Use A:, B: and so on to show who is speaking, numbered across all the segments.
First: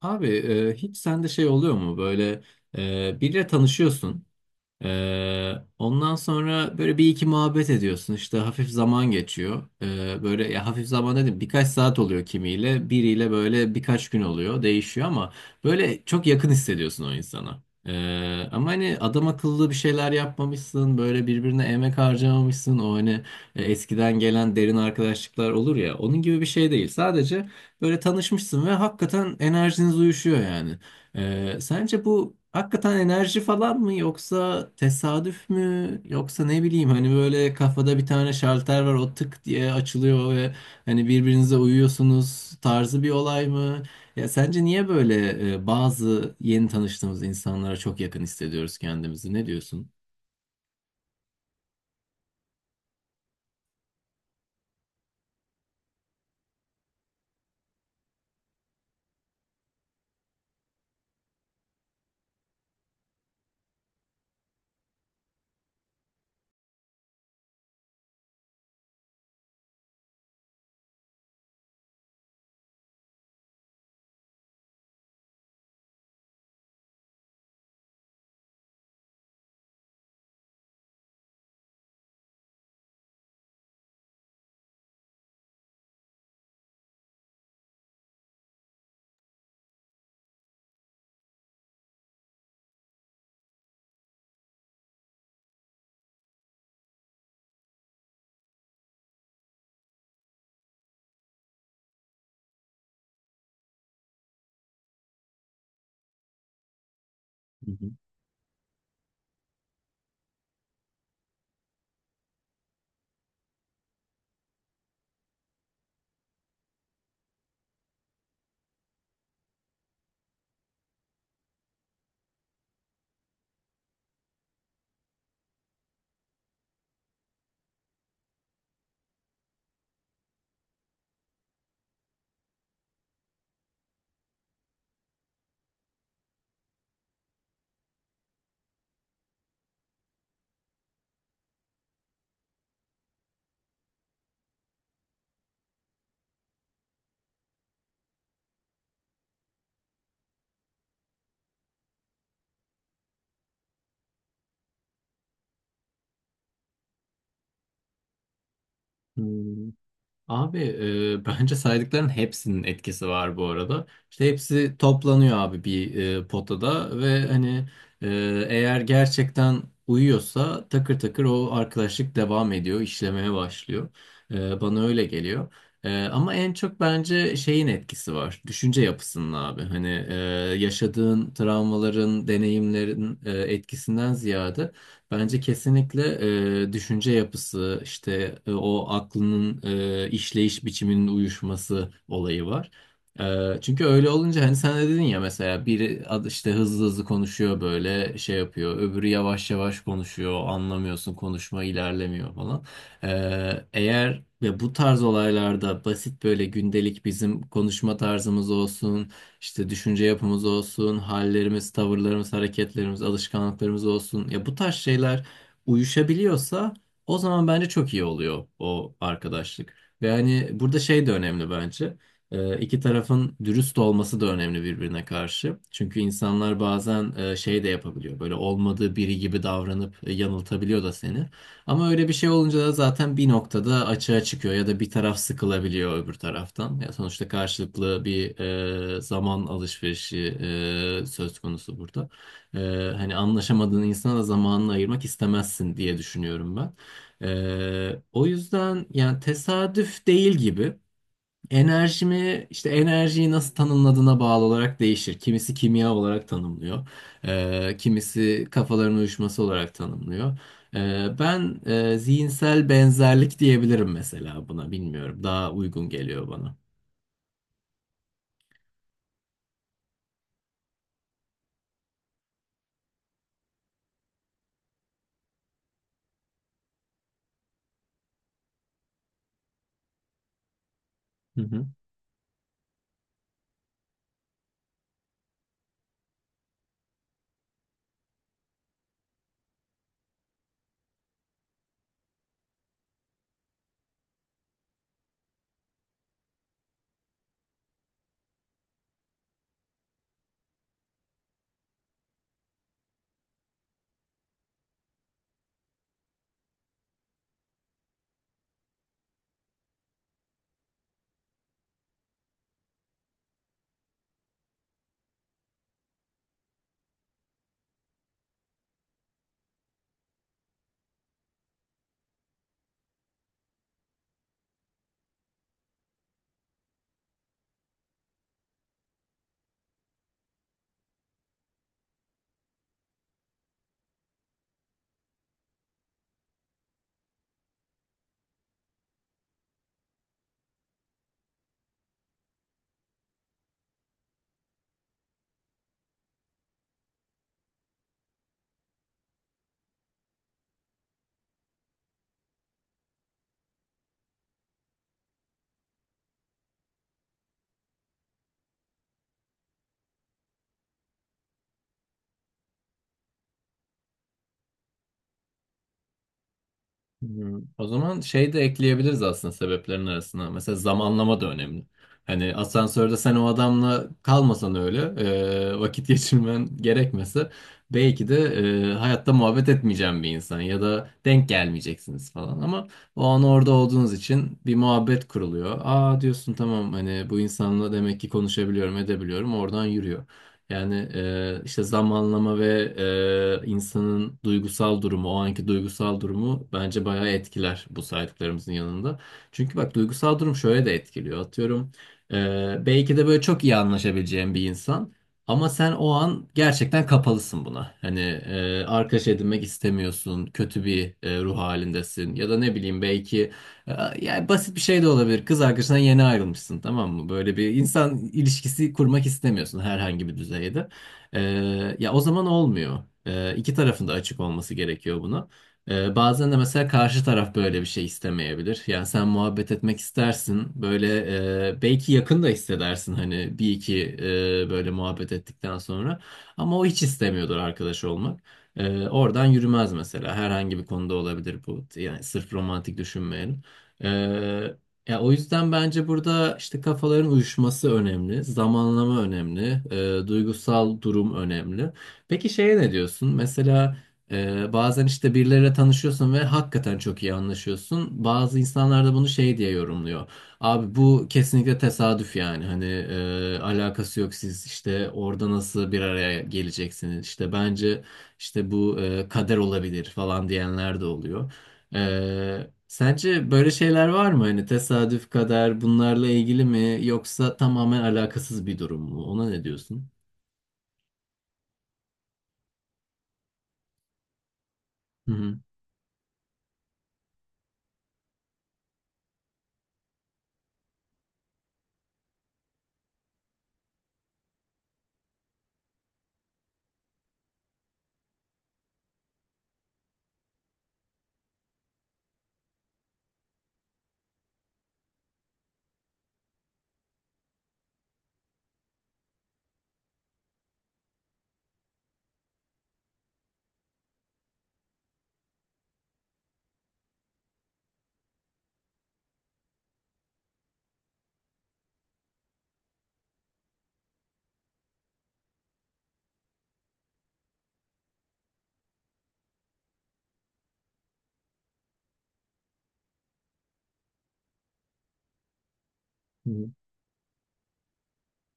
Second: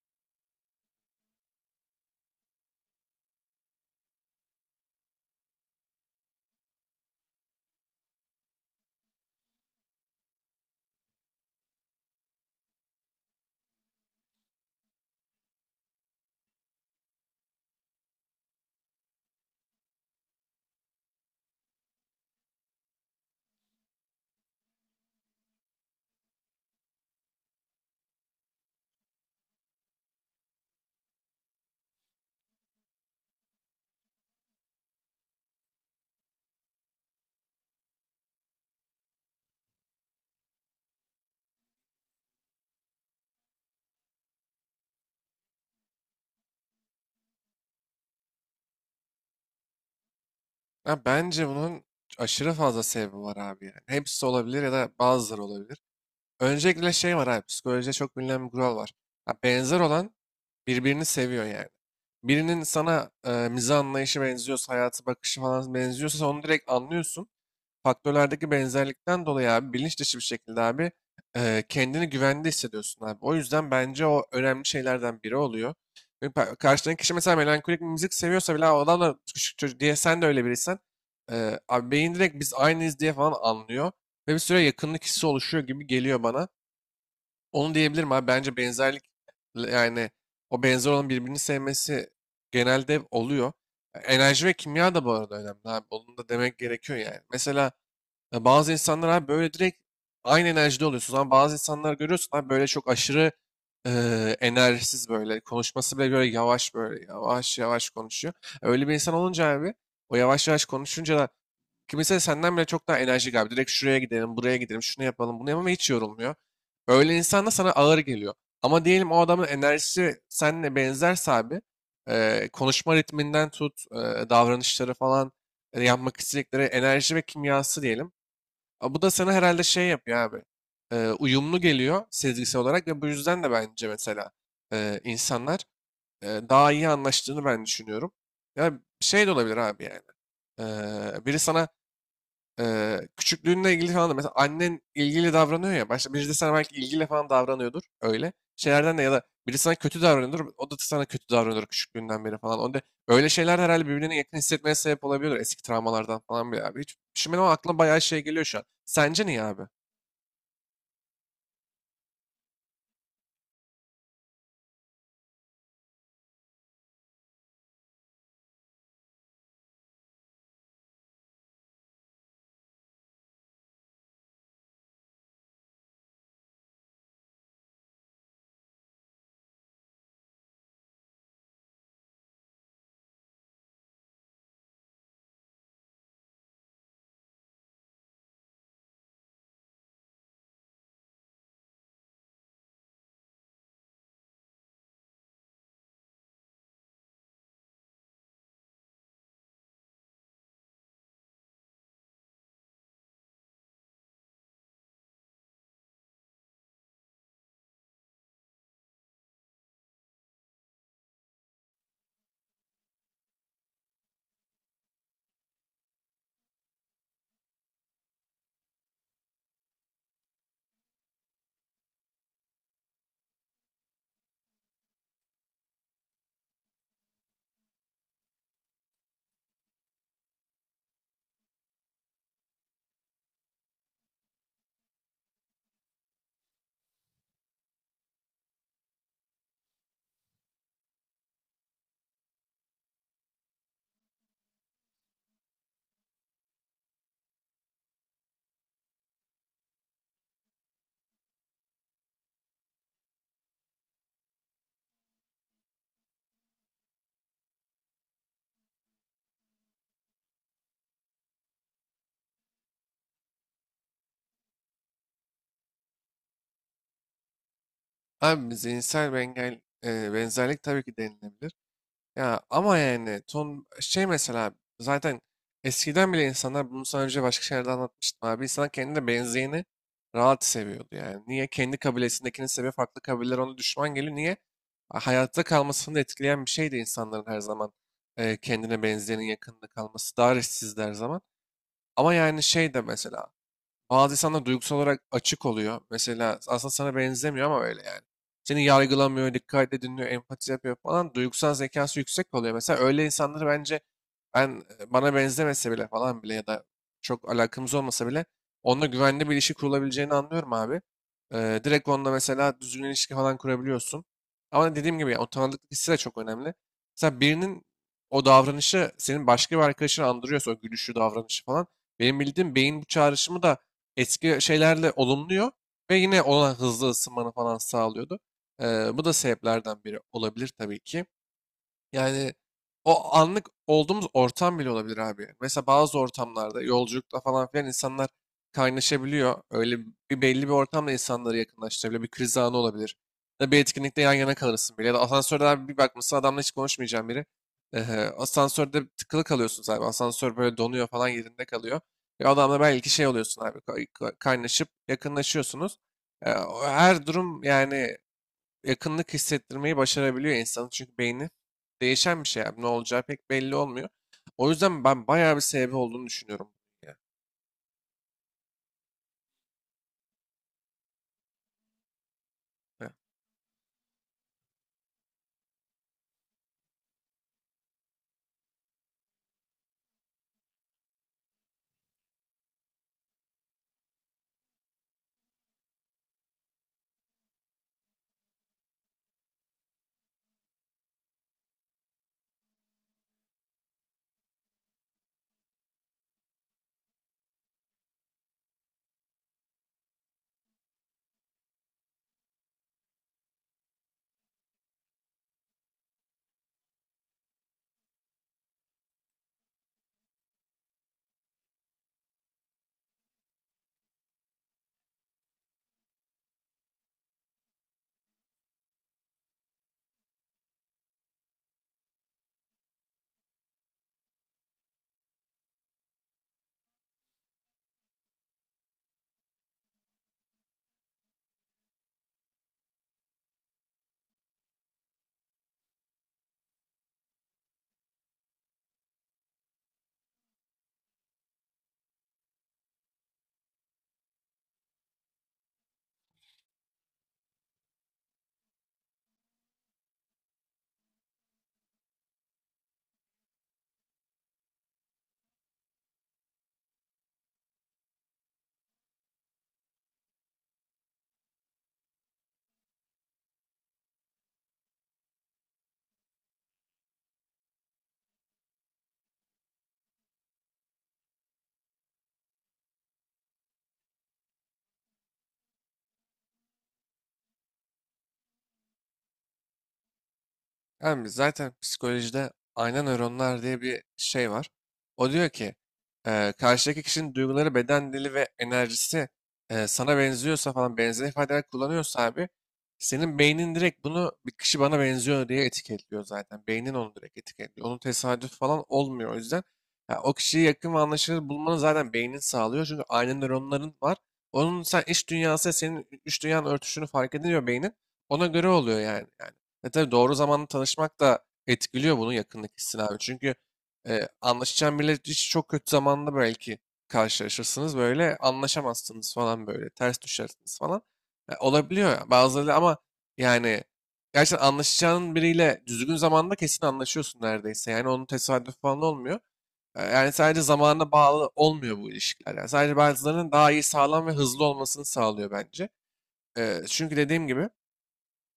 A: Abi hiç sende şey oluyor mu böyle biriyle tanışıyorsun, ee, ondan sonra böyle bir iki muhabbet ediyorsun. İşte hafif zaman geçiyor. Böyle ya hafif zaman dedim, birkaç saat oluyor kimiyle. Biriyle böyle birkaç gün oluyor. Değişiyor ama böyle çok yakın hissediyorsun o insana. Ama hani adam akıllı bir şeyler yapmamışsın. Böyle birbirine emek harcamamışsın. O hani eskiden gelen derin arkadaşlıklar olur ya. Onun gibi bir şey değil. Sadece böyle tanışmışsın ve hakikaten enerjiniz uyuşuyor yani. Sence bu hakikaten enerji falan mı, yoksa tesadüf mü, yoksa ne bileyim, hani böyle kafada bir tane şalter var, o tık diye açılıyor ve hani birbirinize uyuyorsunuz tarzı bir olay mı? Ya sence niye böyle bazı yeni tanıştığımız insanlara çok yakın hissediyoruz kendimizi? Ne diyorsun?
B: Ya bence bunun aşırı fazla sebebi var abi yani. Hepsi olabilir ya da bazıları olabilir. Öncelikle şey var abi, psikolojide çok bilinen bir kural var. Ha, benzer olan birbirini seviyor yani. Birinin sana mizah anlayışı benziyorsa, hayatı bakışı falan benziyorsa sen onu direkt anlıyorsun faktörlerdeki benzerlikten dolayı abi bilinç dışı bir şekilde abi, kendini güvende hissediyorsun abi. O yüzden bence o önemli şeylerden biri oluyor. Ve karşıdaki kişi mesela melankolik bir müzik seviyorsa bile, "Aa, o adam da küçük çocuk" diye, sen de öyle biriysen abi beyin direkt "biz aynıyız" diye falan anlıyor ve bir süre yakınlık hissi oluşuyor gibi geliyor bana. Onu diyebilirim abi, bence benzerlik, yani o benzer olan birbirini sevmesi genelde oluyor. Enerji ve kimya da bu arada önemli abi. Onu da demek gerekiyor yani. Mesela ya bazı insanlar abi böyle direkt aynı enerjide oluyorsunuz, ama bazı insanlar görüyorsun abi böyle çok aşırı enerjisiz böyle. Konuşması bile böyle yavaş, böyle yavaş
A: Hı
B: yavaş konuşuyor. Öyle bir insan olunca abi, o yavaş yavaş konuşunca da, kimisi senden bile çok daha enerjik abi. Direkt "şuraya gidelim, buraya gidelim, şunu yapalım, bunu yapalım" ve hiç yorulmuyor. Öyle insan da sana ağır geliyor. Ama diyelim o adamın enerjisi seninle benzerse abi, konuşma ritminden tut, davranışları falan, yapmak istedikleri, enerji ve kimyası diyelim. A, bu da sana herhalde şey yapıyor abi. Uyumlu geliyor sezgisel olarak ve bu yüzden de bence mesela insanlar daha iyi anlaştığını ben düşünüyorum. Ya şey de olabilir abi yani. Biri sana küçüklüğünle ilgili falan da, mesela annen ilgili davranıyor ya. Başta birisi de sana belki ilgiyle falan davranıyordur öyle. Şeylerden de, ya da biri sana kötü davranıyordur. O da sana kötü davranıyordur küçüklüğünden beri falan. Onda öyle şeyler de herhalde birbirine yakın hissetmeye sebep olabiliyor. Eski travmalardan falan bile abi. Hiç düşünmedim ama aklıma bayağı şey geliyor şu an.
A: hı.
B: Sence niye abi?
A: Abi bence saydıkların hepsinin etkisi var bu arada. İşte hepsi toplanıyor abi bir potada ve hani e, eğer gerçekten uyuyorsa takır takır o arkadaşlık devam ediyor, işlemeye başlıyor. Bana öyle geliyor. Ama en çok bence şeyin etkisi var, düşünce yapısının abi. Hani yaşadığın travmaların, deneyimlerin etkisinden ziyade. Bence kesinlikle düşünce yapısı, işte o aklının işleyiş biçiminin uyuşması olayı var. Çünkü öyle olunca hani sen de dedin ya, mesela biri işte hızlı hızlı konuşuyor, böyle şey yapıyor, öbürü yavaş yavaş konuşuyor, anlamıyorsun, konuşma ilerlemiyor falan. Eğer ve bu tarz olaylarda basit böyle gündelik bizim konuşma tarzımız olsun. İşte düşünce yapımız olsun, hallerimiz, tavırlarımız, hareketlerimiz, alışkanlıklarımız olsun. Ya bu tarz şeyler uyuşabiliyorsa o zaman bence çok iyi oluyor o arkadaşlık. Ve hani burada şey de önemli bence. İki tarafın dürüst olması da önemli birbirine karşı. Çünkü insanlar bazen şey de yapabiliyor. Böyle olmadığı biri gibi davranıp yanıltabiliyor da seni. Ama öyle bir şey olunca da zaten bir noktada açığa çıkıyor ya da bir taraf sıkılabiliyor öbür taraftan. Ya sonuçta karşılıklı bir zaman alışverişi söz konusu burada. E, Hani anlaşamadığın insana da zamanını ayırmak istemezsin diye düşünüyorum ben. O yüzden yani tesadüf değil gibi. Enerjimi işte enerjiyi nasıl tanımladığına bağlı olarak değişir. Kimisi kimya olarak tanımlıyor. Kimisi kafaların uyuşması olarak tanımlıyor. Ben zihinsel benzerlik diyebilirim mesela buna. Bilmiyorum. Daha uygun geliyor bana.
B: Abi zihinsel bir benzerlik tabii ki denilebilir. Ya ama yani ton şey mesela, zaten eskiden bile insanlar bunu sana önce başka şeylerde anlatmıştım abi. İnsanlar kendine benzeyeni rahat seviyordu yani.
A: Hı
B: Niye?
A: hı.
B: Kendi kabilesindekini seviyor. Farklı kabileler ona düşman geliyor. Niye? Hayatta kalmasını da etkileyen bir şeydi insanların her zaman kendine benzeyenin yakınında kalması. Daha eşsizdi her zaman. Ama yani şey de mesela, bazı insanlar duygusal olarak açık oluyor. Mesela aslında sana benzemiyor ama öyle yani. Seni yargılamıyor, dikkatle dinliyor, empati yapıyor falan. Duygusal zekası yüksek oluyor. Mesela öyle insanları bence ben, bana benzemese bile falan bile, ya da çok alakamız olmasa bile, onunla güvenli bir ilişki kurulabileceğini anlıyorum abi. Direkt onunla mesela düzgün ilişki falan kurabiliyorsun. Ama dediğim gibi yani, o tanıdıklık hissi de çok önemli. Mesela birinin o davranışı senin başka bir arkadaşını andırıyorsa, o gülüşü, davranışı falan. Benim bildiğim beyin bu çağrışımı da eski şeylerle olumluyor ve yine ona hızlı ısınmanı falan sağlıyordu. Bu da sebeplerden biri olabilir tabii ki. Yani o anlık olduğumuz ortam bile olabilir abi. Mesela bazı ortamlarda, yolculukta falan filan, insanlar kaynaşabiliyor. Öyle bir belli bir ortamda insanları yakınlaştırabiliyor. Bir kriz anı olabilir. Ya da bir etkinlikte yan yana kalırsın bile. Ya da asansörde abi, bir bakmışsın adamla hiç konuşmayacağım biri. Ehe, asansörde tıkılı kalıyorsun abi. Asansör böyle donuyor falan, yerinde kalıyor. Ve adamla belki şey oluyorsun abi. Kaynaşıp yakınlaşıyorsunuz. E, o Her durum yani yakınlık hissettirmeyi başarabiliyor insanı. Çünkü beyni değişen bir şey abi. Ne olacağı pek belli olmuyor. O yüzden ben bayağı bir sebebi olduğunu düşünüyorum. Ya.
A: Hmm. O zaman şey de ekleyebiliriz aslında sebeplerin arasına. Mesela zamanlama da önemli. Hani
B: Ya.
A: asansörde sen o adamla kalmasan öyle, vakit geçirmen gerekmese, belki de hayatta muhabbet etmeyeceğin bir insan ya da denk gelmeyeceksiniz falan, ama o an orada olduğunuz için bir muhabbet kuruluyor. Aa diyorsun, tamam, hani bu insanla demek ki konuşabiliyorum, edebiliyorum. Oradan yürüyor. Yani işte zamanlama ve insanın duygusal durumu, o anki duygusal durumu bence bayağı etkiler bu saydıklarımızın yanında. Çünkü bak duygusal durum şöyle de etkiliyor. Atıyorum, belki de böyle çok iyi anlaşabileceğin bir insan ama sen o an gerçekten kapalısın buna. Hani arkadaş edinmek istemiyorsun, kötü bir ruh halindesin ya da ne bileyim, belki yani basit bir şey de olabilir. Kız arkadaşından yeni ayrılmışsın, tamam mı? Böyle bir insan ilişkisi kurmak istemiyorsun herhangi bir düzeyde. Ee, Ya o zaman olmuyor. İki tarafın da açık olması gerekiyor buna. Bazen de mesela karşı taraf böyle bir şey istemeyebilir. Yani sen muhabbet etmek istersin. Böyle belki yakın da hissedersin hani bir iki böyle muhabbet ettikten sonra. Ama o hiç istemiyordur arkadaş olmak. Oradan yürümez mesela. Herhangi bir konuda olabilir bu. Yani sırf romantik düşünmeyelim. Ee, Ya o yüzden bence burada işte kafaların uyuşması önemli, zamanlama önemli, duygusal durum önemli. Peki şeye ne diyorsun? Mesela bazen işte birileriyle tanışıyorsun ve hakikaten çok iyi anlaşıyorsun. Bazı insanlar da bunu şey diye yorumluyor. Abi bu kesinlikle tesadüf yani. Hani alakası yok, siz işte orada nasıl bir araya geleceksiniz? İşte bence işte bu kader olabilir falan diyenler de oluyor. Sence böyle şeyler var mı? Hani tesadüf, kader bunlarla ilgili mi, yoksa tamamen alakasız bir durum mu? Ona ne diyorsun?
B: Yani zaten psikolojide ayna nöronlar diye bir şey var. O
A: Hı
B: diyor
A: hı.
B: ki, karşıdaki kişinin duyguları, beden dili ve enerjisi sana benziyorsa falan, benzer ifadeler kullanıyorsa abi, senin beynin direkt bunu "bir kişi bana benziyor" diye etiketliyor zaten. Beynin onu direkt etiketliyor. Onun tesadüf falan olmuyor o yüzden. Ya o kişiyi yakın ve anlaşılır bulmanı zaten beynin sağlıyor. Çünkü ayna nöronların var. Onun sen iç dünyası senin iç dünyanın örtüşünü fark ediliyor beynin. Ona göre oluyor yani. Yani e tabii, doğru zamanda tanışmak da etkiliyor bunu, yakınlık hissini abi. Çünkü anlaşacağın biriyle hiç çok kötü zamanda belki karşılaşırsınız böyle, anlaşamazsınız falan, böyle ters düşersiniz falan. Olabiliyor ya bazıları, ama yani gerçekten anlaşacağın biriyle düzgün zamanda kesin anlaşıyorsun neredeyse. Yani onun tesadüf falan olmuyor. Yani sadece zamana bağlı olmuyor bu ilişkiler. Yani sadece bazılarının daha iyi, sağlam ve hızlı olmasını sağlıyor bence.
A: Hı
B: Çünkü dediğim gibi,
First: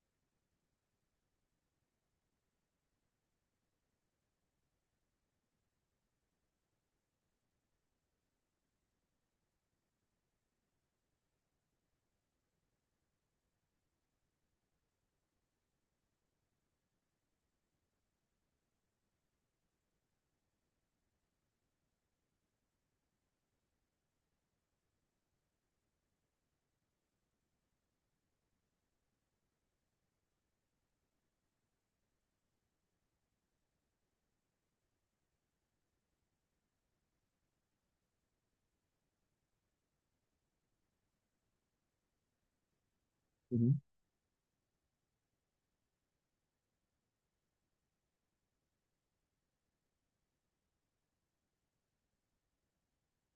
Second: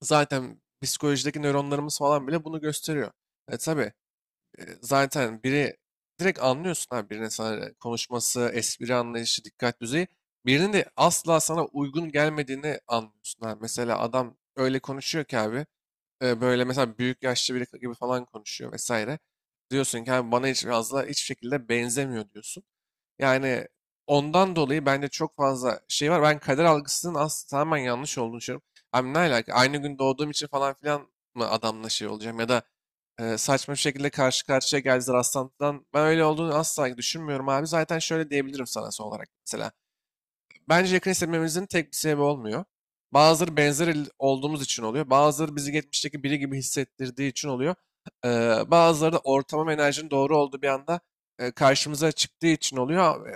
B: zaten psikolojideki nöronlarımız falan bile bunu gösteriyor. E tabii, zaten biri, direkt anlıyorsun ha birinin sana konuşması, espri anlayışı, dikkat düzeyi. Birinin de asla sana uygun gelmediğini anlıyorsun ha. Mesela adam öyle konuşuyor ki abi, böyle mesela büyük yaşlı biri gibi falan konuşuyor vesaire. Diyorsun ki abi bana hiç fazla hiçbir şekilde benzemiyor, diyorsun. Yani ondan dolayı bence çok fazla şey var. Ben kader algısının aslında tamamen yanlış olduğunu düşünüyorum. Abi ne alaka? Aynı gün doğduğum için falan filan mı adamla şey olacağım? Ya da saçma bir şekilde karşı karşıya geldiler rastlantıdan. Ben öyle olduğunu asla düşünmüyorum abi. Zaten şöyle diyebilirim sana son olarak, mesela bence yakın hissetmemizin tek bir sebebi olmuyor. Bazıları
A: hı.
B: olduğumuz için oluyor. Bazıları bizi geçmişteki biri gibi hissettirdiği için oluyor. Bazıları da ortamın ve enerjinin doğru olduğu bir anda karşımıza çıktığı için oluyor.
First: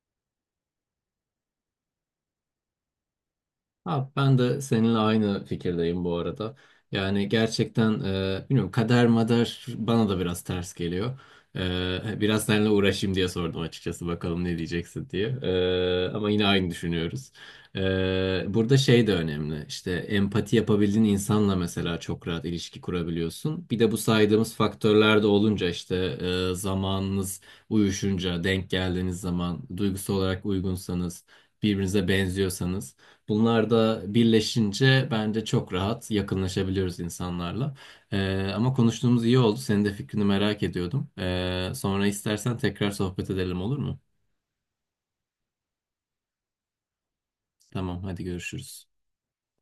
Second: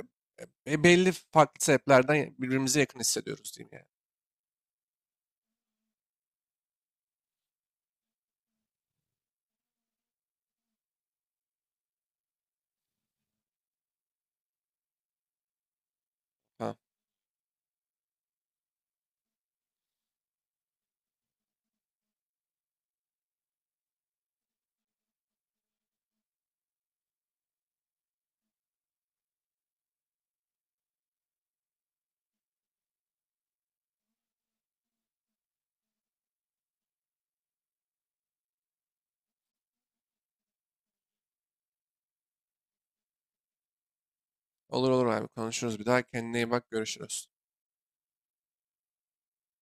B: Belli farklı sebeplerden birbirimize yakın hissediyoruz diyeyim yani.
A: Abi ben de seninle aynı fikirdeyim bu arada. Yani gerçekten bilmiyorum, kader mader bana da biraz ters geliyor. Biraz seninle uğraşayım diye sordum açıkçası, bakalım ne diyeceksin diye. Ama yine aynı
B: Tamam.
A: düşünüyoruz. Burada şey de önemli. İşte empati yapabildiğin insanla mesela çok rahat ilişki kurabiliyorsun. Bir de bu saydığımız faktörler de olunca, işte zamanınız uyuşunca, denk geldiğiniz zaman, duygusal olarak uygunsanız, birbirinize benziyorsanız, bunlar da birleşince bence çok rahat yakınlaşabiliyoruz insanlarla. Ama konuştuğumuz iyi oldu. Senin de fikrini merak ediyordum. Sonra istersen tekrar sohbet edelim, olur mu?
B: Olur olur abi, konuşuruz bir daha. Kendine iyi bak, görüşürüz.
A: Tamam, hadi görüşürüz.